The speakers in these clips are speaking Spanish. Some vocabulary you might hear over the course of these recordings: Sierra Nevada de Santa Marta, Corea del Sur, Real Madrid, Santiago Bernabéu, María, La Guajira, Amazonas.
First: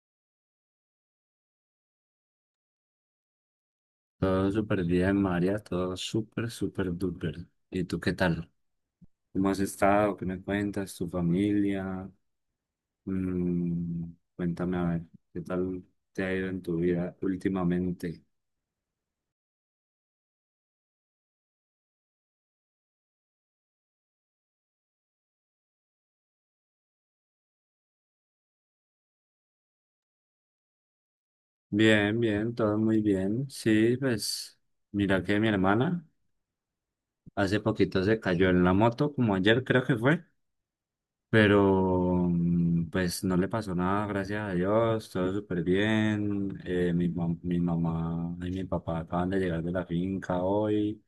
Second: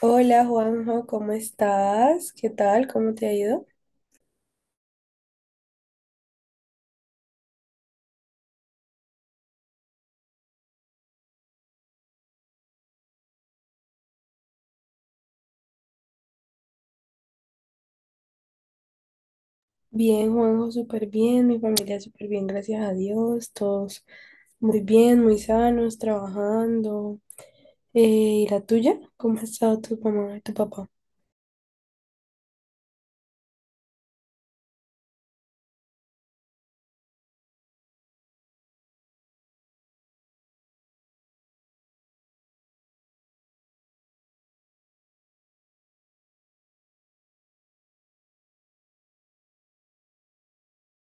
Hola Juanjo, ¿cómo estás? ¿Qué tal? ¿Cómo te ha ido? Todo súper bien, María, todo súper, súper duper. ¿Y tú qué tal? ¿Cómo has estado? ¿Qué me cuentas? ¿Tu familia? Mm, cuéntame a ver, ¿qué tal te ha ido en tu vida últimamente? Bien, Juanjo, súper bien, mi familia súper bien, gracias a Dios, todos muy bien, muy sanos, trabajando. Eh, ¿Y la tuya? ¿Cómo ha estado tu mamá y tu papá? Bien, bien, todo muy bien. Sí, pues mira que mi hermana hace poquito se cayó en la moto, como ayer creo que fue. Pero pues no le pasó nada, gracias a Dios, todo súper bien. Mi mamá y mi papá acaban de llegar de la finca hoy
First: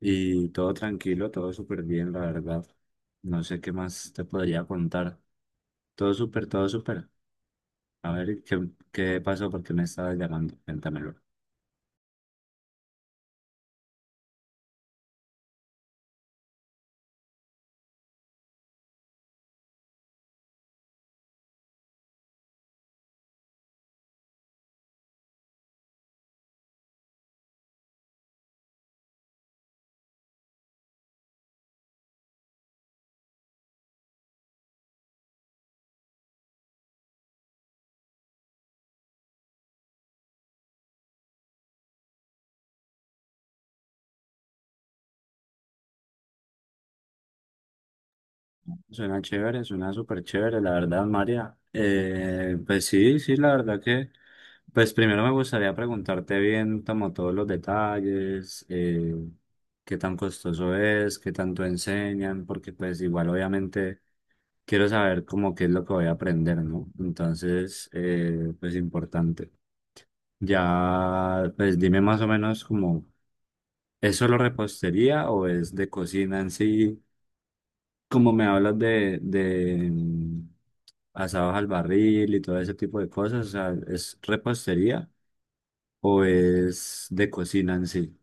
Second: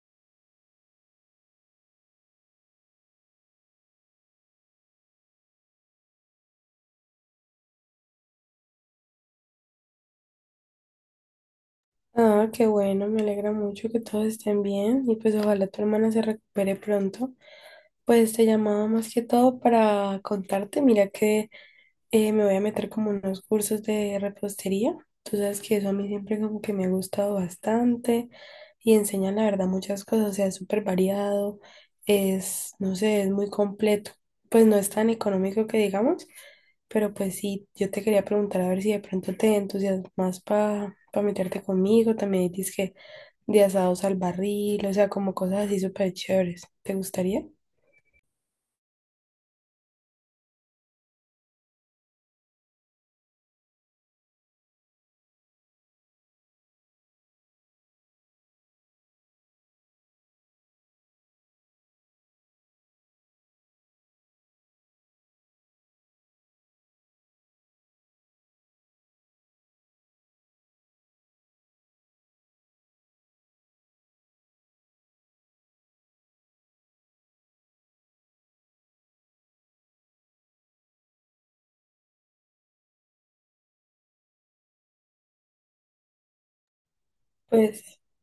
y todo tranquilo, todo súper bien, la verdad. No sé qué más te podría contar. Todo súper, todo súper. A ver, qué pasó? ¿Por qué me estabas llamando? Cuéntamelo. Ah, qué bueno, me alegra mucho que todos estén bien y pues ojalá tu hermana se recupere pronto. Pues te llamaba más que todo para contarte, mira que me voy a meter como unos cursos de repostería. Tú sabes que eso a mí siempre como que me ha gustado bastante y enseñan la verdad muchas cosas, o sea, es súper variado, es, no sé, es muy completo. Pues no es tan económico que digamos, pero pues sí, yo te quería preguntar a ver si de pronto te entusiasmas para meterte conmigo. También dices que de asados al barril, o sea, como cosas así súper chéveres. ¿Te gustaría? Suena chévere, suena súper chévere, la verdad, María. Pues sí, sí, la verdad pues primero me gustaría preguntarte bien como todos los detalles, qué tan costoso es, qué tanto enseñan, porque pues igual obviamente quiero saber como qué es lo que voy a aprender, ¿no? Entonces, pues importante. Ya, pues dime más o menos como, ¿es solo repostería o es de cocina en sí? Como me hablas de asados al barril y todo ese tipo de cosas, o sea, ¿es repostería o es de cocina en Pues sí?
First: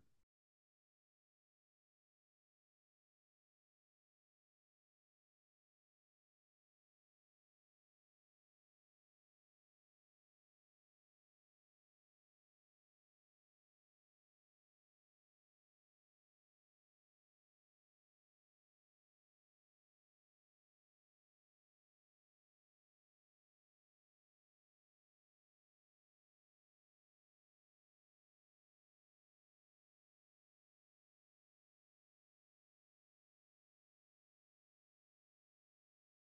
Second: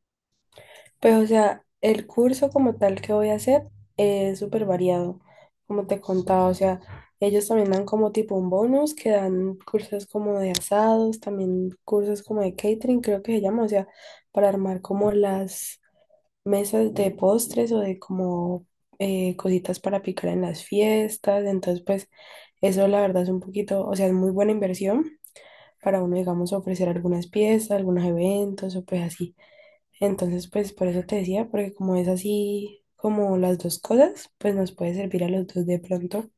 Pues, o sea, el curso como tal que voy a hacer es súper variado, como te contaba. O sea, ellos también dan como tipo un bonus, que dan cursos como de asados, también cursos como de catering, creo que se llama. O sea, para armar como las mesas de postres o de como cositas para picar en las fiestas. Entonces, pues, eso la verdad es un poquito, o sea, es muy buena inversión para uno, digamos, ofrecer algunas piezas, algunos eventos o pues así. Entonces, pues por eso te decía, porque como es así como las dos cosas, pues nos puede servir a los dos de pronto.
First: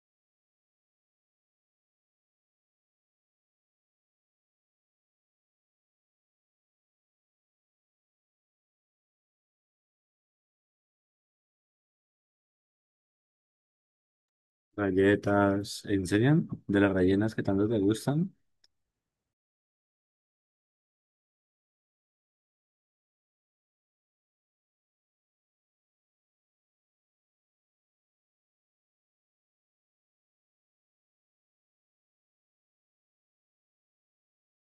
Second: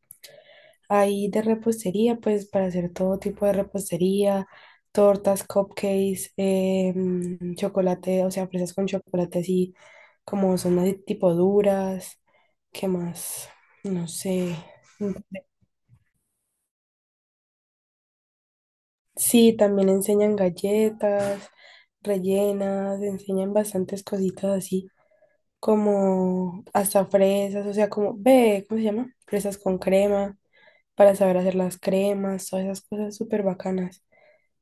Ahí de repostería, pues para hacer todo tipo de repostería, tortas, cupcakes, chocolate, o sea, fresas con chocolate así como son así tipo duras. ¿Qué más? No sé. Galletas, ¿enseñan de las rellenas que tanto te gustan? Sí, también enseñan galletas, rellenas, enseñan bastantes cositas así, como hasta fresas, o sea, como, ve, ¿cómo se llama? Fresas con crema, para saber hacer las cremas, todas esas cosas súper bacanas.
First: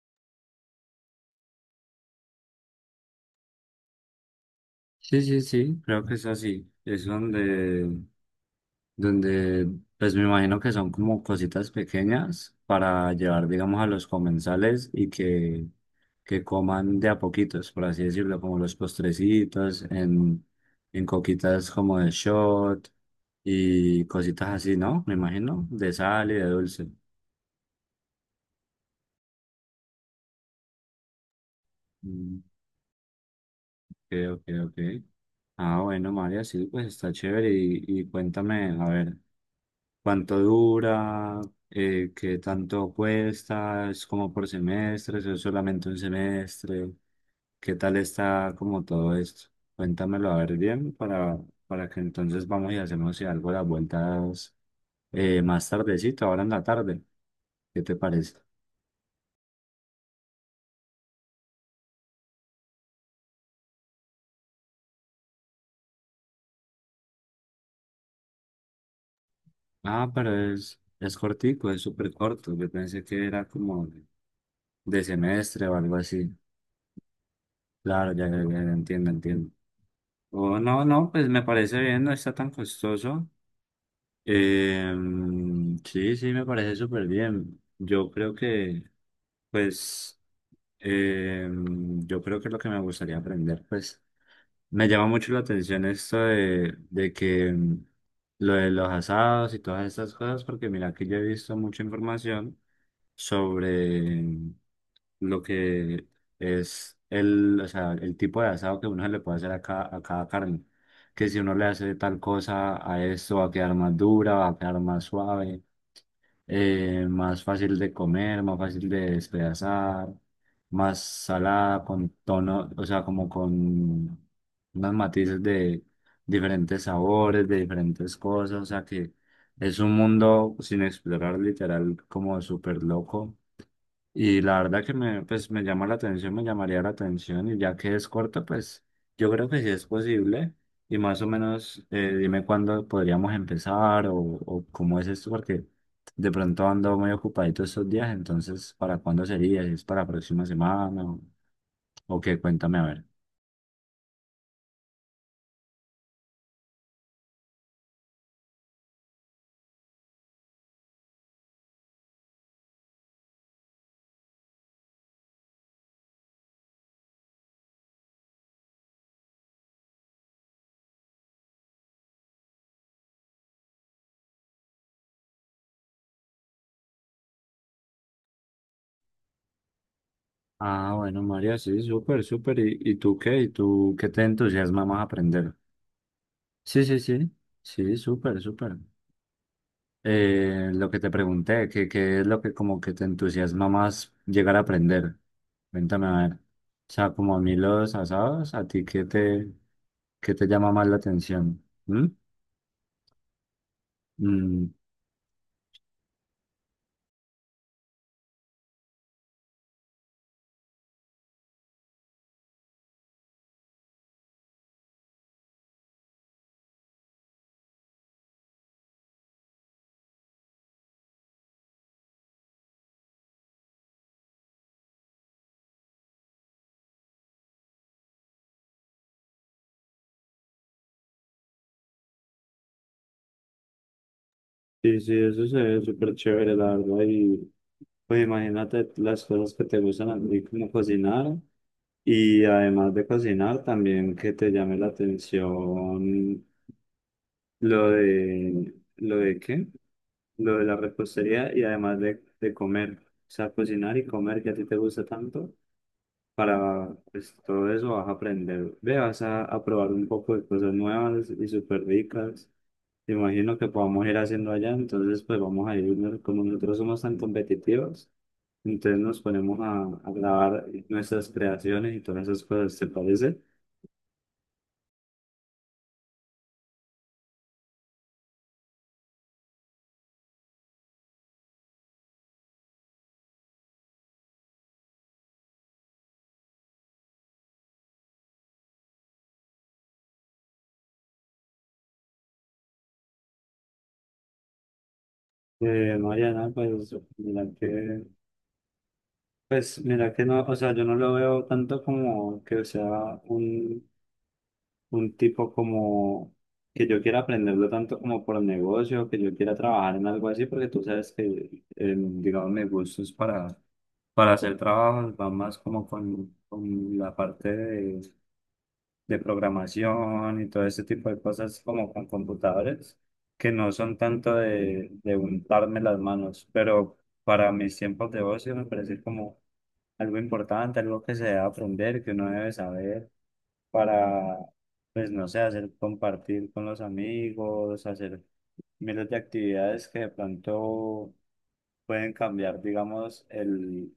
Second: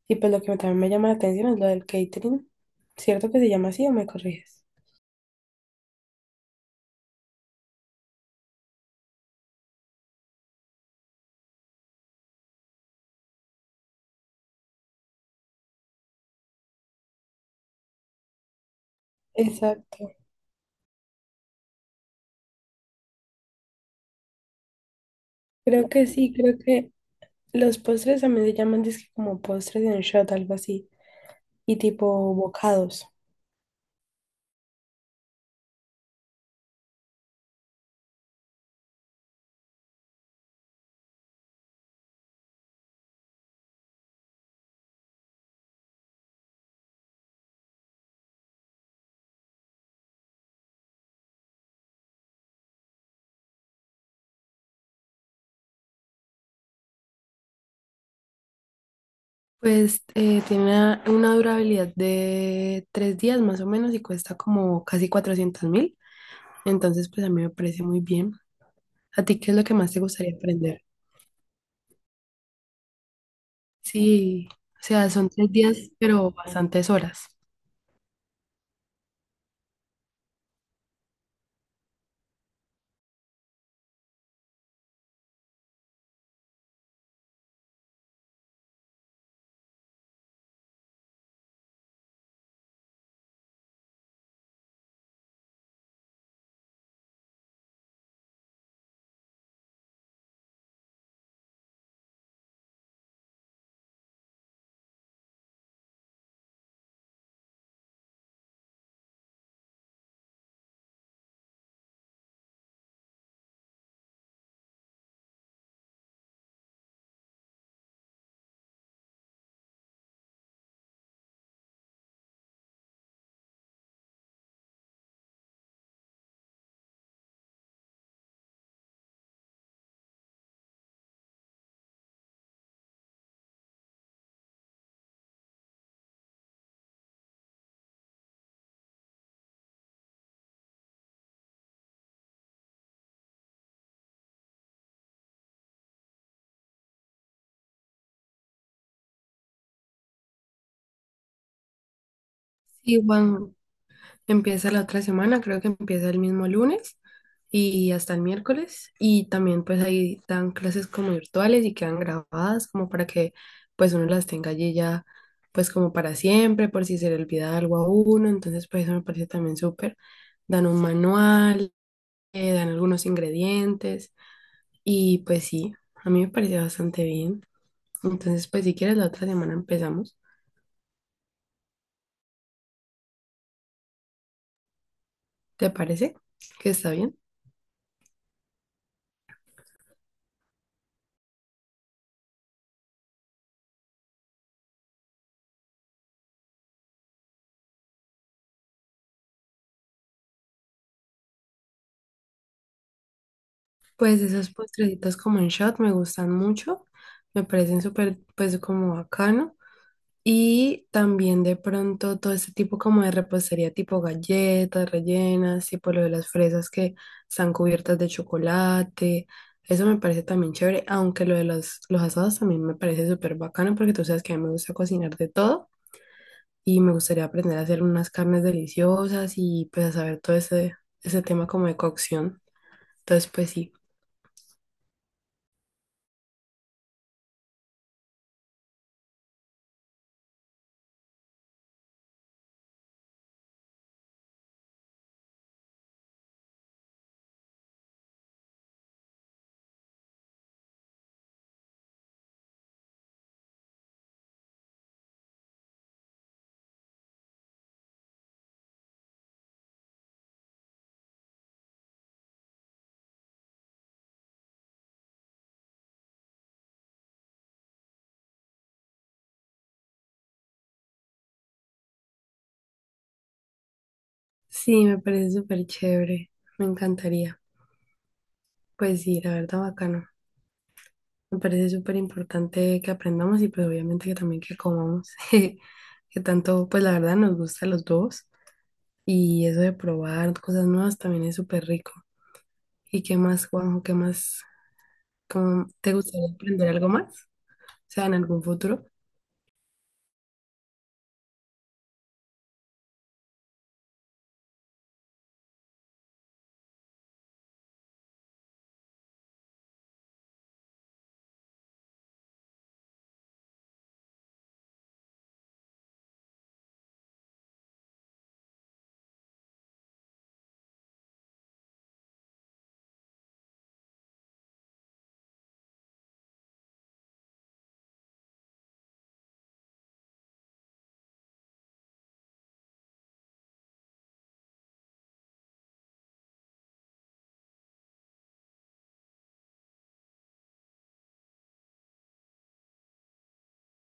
Y pues lo que también me llama la atención es lo del catering. ¿Cierto que se llama así o me corriges? Sí, sí, sí, creo que es así. Es donde pues me imagino que son como cositas pequeñas para llevar, digamos, a los comensales y que coman de a poquitos, por así decirlo, como los postrecitos, Exacto. En coquitas como de shot y cositas así, ¿no? Me imagino, Creo de que sal sí, y de creo dulce. que los postres también se llaman disque como postres en shot, algo así, y tipo Mm, bocados. Ok, ok, ok. Ah, bueno, María, sí, pues está chévere y cuéntame, a ver, cuánto dura, qué tanto cuesta, es como por semestres, es solamente un semestre, qué tal está como todo esto. Cuéntamelo a ver bien para que entonces vamos y hacemos si algo las vueltas más tardecito, ahora en la tarde. ¿Qué te parece? Pues tiene una durabilidad de 3 días más o menos y cuesta como casi 400.000. Entonces, pues a mí me parece muy bien. ¿A ti qué es lo que más te Ah, pero gustaría aprender? es cortico, es súper corto. Yo pensé que era como Sí, o de sea, son tres semestre o días, algo así. pero bastantes horas. Claro, ya, ya, ya, entiendo, entiendo. Oh, no, no, pues me parece bien, no está tan costoso. Eh, sí, sí, me parece súper bien. Yo creo que, pues, eh, yo creo que lo que me gustaría aprender, pues, me llama mucho la atención esto de que lo de los asados y todas estas cosas, porque mira que yo he visto mucha información sobre lo que es o sea, el tipo de asado que uno se le puede hacer a a cada carne, que si uno le hace tal cosa a esto va a quedar más dura, va a quedar más suave, más fácil de comer, más fácil de despedazar, más salada, con tono, o sea, como con unos matices de diferentes sabores, de diferentes cosas, o sea que es un mundo sin explorar, literal, como súper loco, y la verdad que pues, me llama la atención, me llamaría la atención, y ya que es corto, pues yo creo que sí es posible. Y más o menos, dime cuándo podríamos empezar o cómo es esto, porque de pronto ando muy ocupadito estos días, entonces ¿para cuándo sería? ¿Si ¿Es para la próxima semana o qué? Cuéntame a Sí, ver. Juan, empieza la otra semana, creo que empieza el mismo lunes y hasta el miércoles. Y también pues ahí dan clases como virtuales y quedan grabadas como para que pues uno las tenga allí ya pues como para siempre, por si se le olvida algo a uno. Entonces pues eso me parece también súper. Dan un manual, dan algunos ingredientes y pues sí, a mí me parece bastante bien. Entonces, pues si quieres, la otra semana empezamos. Ah, bueno, María, sí, súper, súper. Y tú qué? ¿Y tú qué te entusiasma más aprender? ¿Te parece? Que Sí, está sí, bien. sí, sí, súper, súper. Eh, lo que te pregunté, que es lo que como que te entusiasma más llegar a aprender. Cuéntame a ver. O sea, como a mí los asados, ¿a ti qué qué te llama más la atención? ¿Mm? Pues esos Mm. postrecitos como en shot me gustan mucho. Me parecen súper, pues como bacano. Y también de pronto todo este tipo como de repostería tipo galletas rellenas, tipo lo de las fresas que están cubiertas de chocolate. Eso me parece también chévere, aunque lo de los asados también me parece súper bacano porque tú sabes que a mí me gusta cocinar de todo. Y me gustaría aprender a hacer unas carnes deliciosas y pues a saber todo ese, ese tema como de cocción. Entonces, pues sí, Sí, sí, eso se ve súper chévere, la verdad. Y pues imagínate las cosas que te gustan a ti, como cocinar. Y además de cocinar, también que te llame la atención ¿lo de qué? Lo de la repostería y además de comer, o sea, cocinar y comer que a ti te gusta tanto, para pues, todo eso vas a aprender, ve, vas a probar un poco de cosas nuevas y súper ricas. Te imagino que podamos ir haciendo allá, entonces pues vamos a ir, ¿no? Como nosotros somos tan competitivos, entonces nos ponemos a grabar nuestras creaciones y todas esas cosas, ¿te parece? sí, me parece súper chévere, me encantaría. Pues sí, la verdad, bacano. Me parece súper importante que aprendamos y pues obviamente que también que comamos, que tanto, pues la verdad nos gusta a los dos y eso de probar cosas nuevas también es súper rico. ¿Y qué más, Juanjo? ¿Qué más? ¿Cómo te gustaría Mariana, aprender pues algo más? O mira sea, en algún futuro. pues mira que no, o sea, yo no lo veo tanto como que sea un tipo como que yo quiera aprenderlo tanto como por negocio, que yo quiera trabajar en algo así, porque tú sabes que, digamos, mis gustos para hacer trabajos va más como con la parte de programación y todo ese tipo de cosas como con computadores, que no son tanto de untarme las manos, pero para mis tiempos de ocio me parece como algo importante, algo que se debe aprender, que uno debe saber para, pues no sé, hacer compartir con los amigos, hacer miles de actividades que de pronto pueden cambiar, digamos,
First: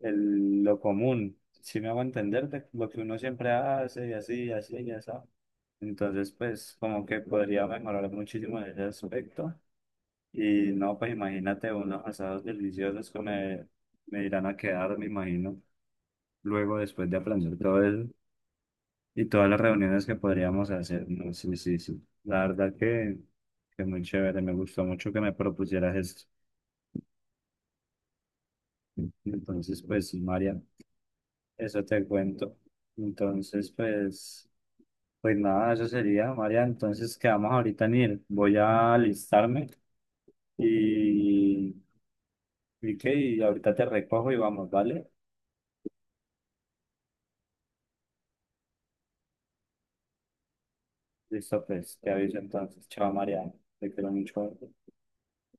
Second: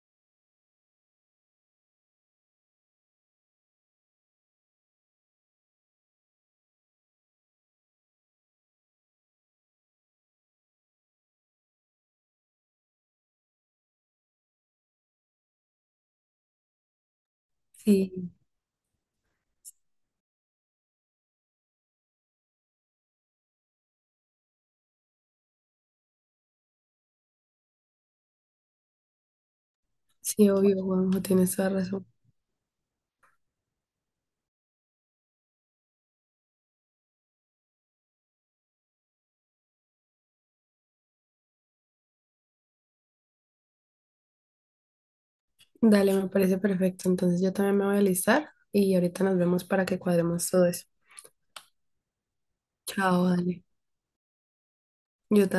lo común. Si me hago entender de lo que uno siempre hace y así, y así, y así. Entonces, pues como que podría mejorar muchísimo en ese aspecto. Y no, pues imagínate unos asados deliciosos que me irán a quedar, me imagino, luego después de aprender todo eso. Sí. Y todas las reuniones que podríamos hacer, ¿no? Sí, sí, sí. La verdad que muy chévere, me gustó mucho que me propusieras esto. Entonces, pues sí, Sí, María, obvio, Juanjo, tienes toda eso te razón. cuento. Entonces, pues, pues nada, eso sería, María. Entonces, quedamos ahorita en ir. Voy a alistarme y, y qué, y ahorita te recojo y vamos, ¿vale? Dale, me parece perfecto. Entonces yo también me voy a alistar y ahorita nos vemos para que cuadremos todo eso. Listo, pues, te aviso entonces. Chao, Chao, María. dale. Te quiero mucho. Yo también.